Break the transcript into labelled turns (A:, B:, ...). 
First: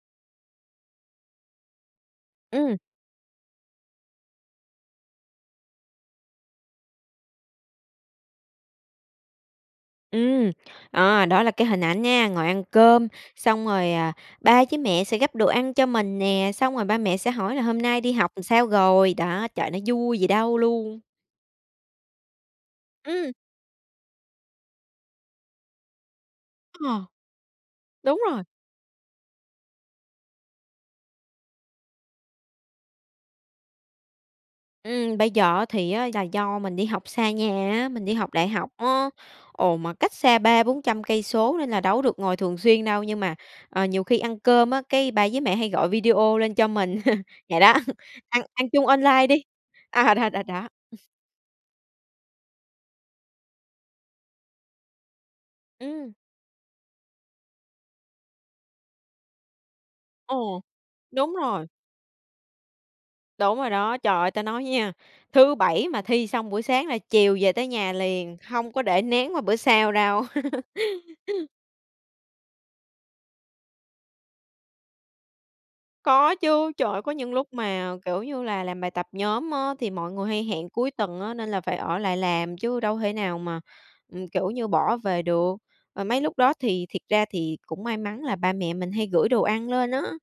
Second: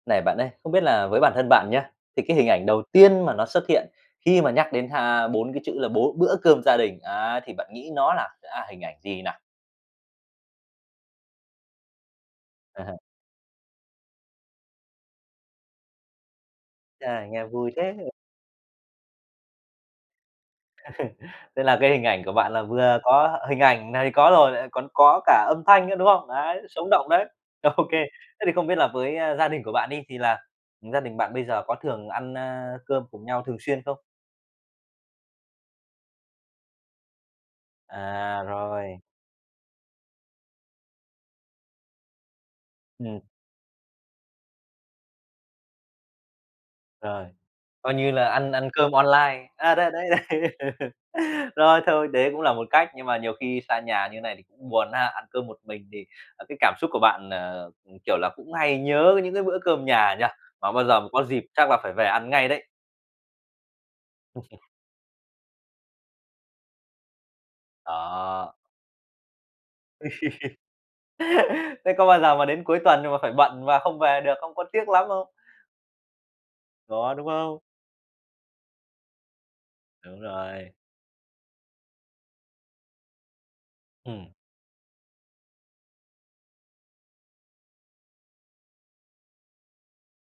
A: Này bạn ơi, không biết là với bản thân bạn nhá, thì cái hình ảnh
B: Ừm.
A: đầu tiên mà nó xuất hiện khi mà nhắc đến ha 4 cái chữ là, bố "bữa cơm gia đình" ấy, thì bạn nghĩ nó là, à, hình ảnh gì nào?
B: Ừm, ờ, đó là cái hình ảnh nha, ngồi ăn cơm, xong rồi, ờ, ba với mẹ sẽ gắp đồ ăn cho mình nè, xong rồi ba mẹ
A: À,
B: sẽ
A: nghe
B: hỏi là
A: vui
B: "Hôm nay đi
A: thế!
B: học sao rồi?" Đó, trời, nó vui gì đâu luôn!
A: Thế là cái hình ảnh của bạn là vừa
B: Ừm.
A: có hình ảnh này có rồi, lại còn có cả âm thanh nữa, đúng không? Đấy, sống
B: Ờ.
A: động đấy. Ô kê,
B: Đúng rồi.
A: thế thì không biết là với, ơ, gia đình của bạn đi, thì là gia đình bạn bây giờ có thường ăn, a, cơm cùng nhau thường xuyên không?
B: Ừm, bây giờ á thì á, là do mình đi học xa nhà á, mình đi học
A: À,
B: đại học
A: rồi.
B: á, ồ, mà cách xa 3-400 cây số nên là đâu có được ngồi thường xuyên đâu, nhưng
A: Ừm.
B: mà, ờ, nhiều khi ăn cơm á, cái ba với mẹ hay gọi video lên cho mình,
A: Rồi,
B: vậy đó.
A: coi như là
B: Ăn
A: ăn ăn
B: ăn chung
A: cơm
B: online đi,
A: online, à, đấy, đấy.
B: à, đó, đó, đó.
A: Rồi thôi, đấy cũng là một cách, nhưng mà nhiều khi xa nhà như thế này thì cũng buồn ha, ăn cơm một mình thì,
B: Ừm.
A: ờ, cái cảm xúc của bạn, ờ, ừm, kiểu là cũng hay nhớ những cái bữa cơm nhà nhỉ?
B: Ồ.
A: Mà bao giờ mà có
B: Đúng
A: dịp
B: rồi.
A: chắc là phải về ăn ngay đấy.
B: Đúng rồi đó. Trời ơi, ta nói nha, thứ Bảy mà thi xong buổi sáng là chiều về tới nhà liền,
A: Ờ.
B: hông có để nén qua bữa sau đâu.
A: Thế có bao giờ mà đến cuối tuần nhưng mà phải bận và không về được không, có tiếc lắm không?
B: Có chứ. Trời ơi, có
A: Có, đúng
B: những lúc
A: không?
B: mà, kiểu như là, làm bài tập nhóm á thì mọi
A: Đúng
B: người hay hẹn
A: rồi.
B: cuối tuần á, nên là phải ở lại làm chứ đâu thể nào mà, ừm,
A: Ừm.
B: kiểu như, bỏ về được, ờ, mấy lúc đó thì thiệt ra thì cũng may mắn là ba mẹ mình hay gửi đồ ăn lên á.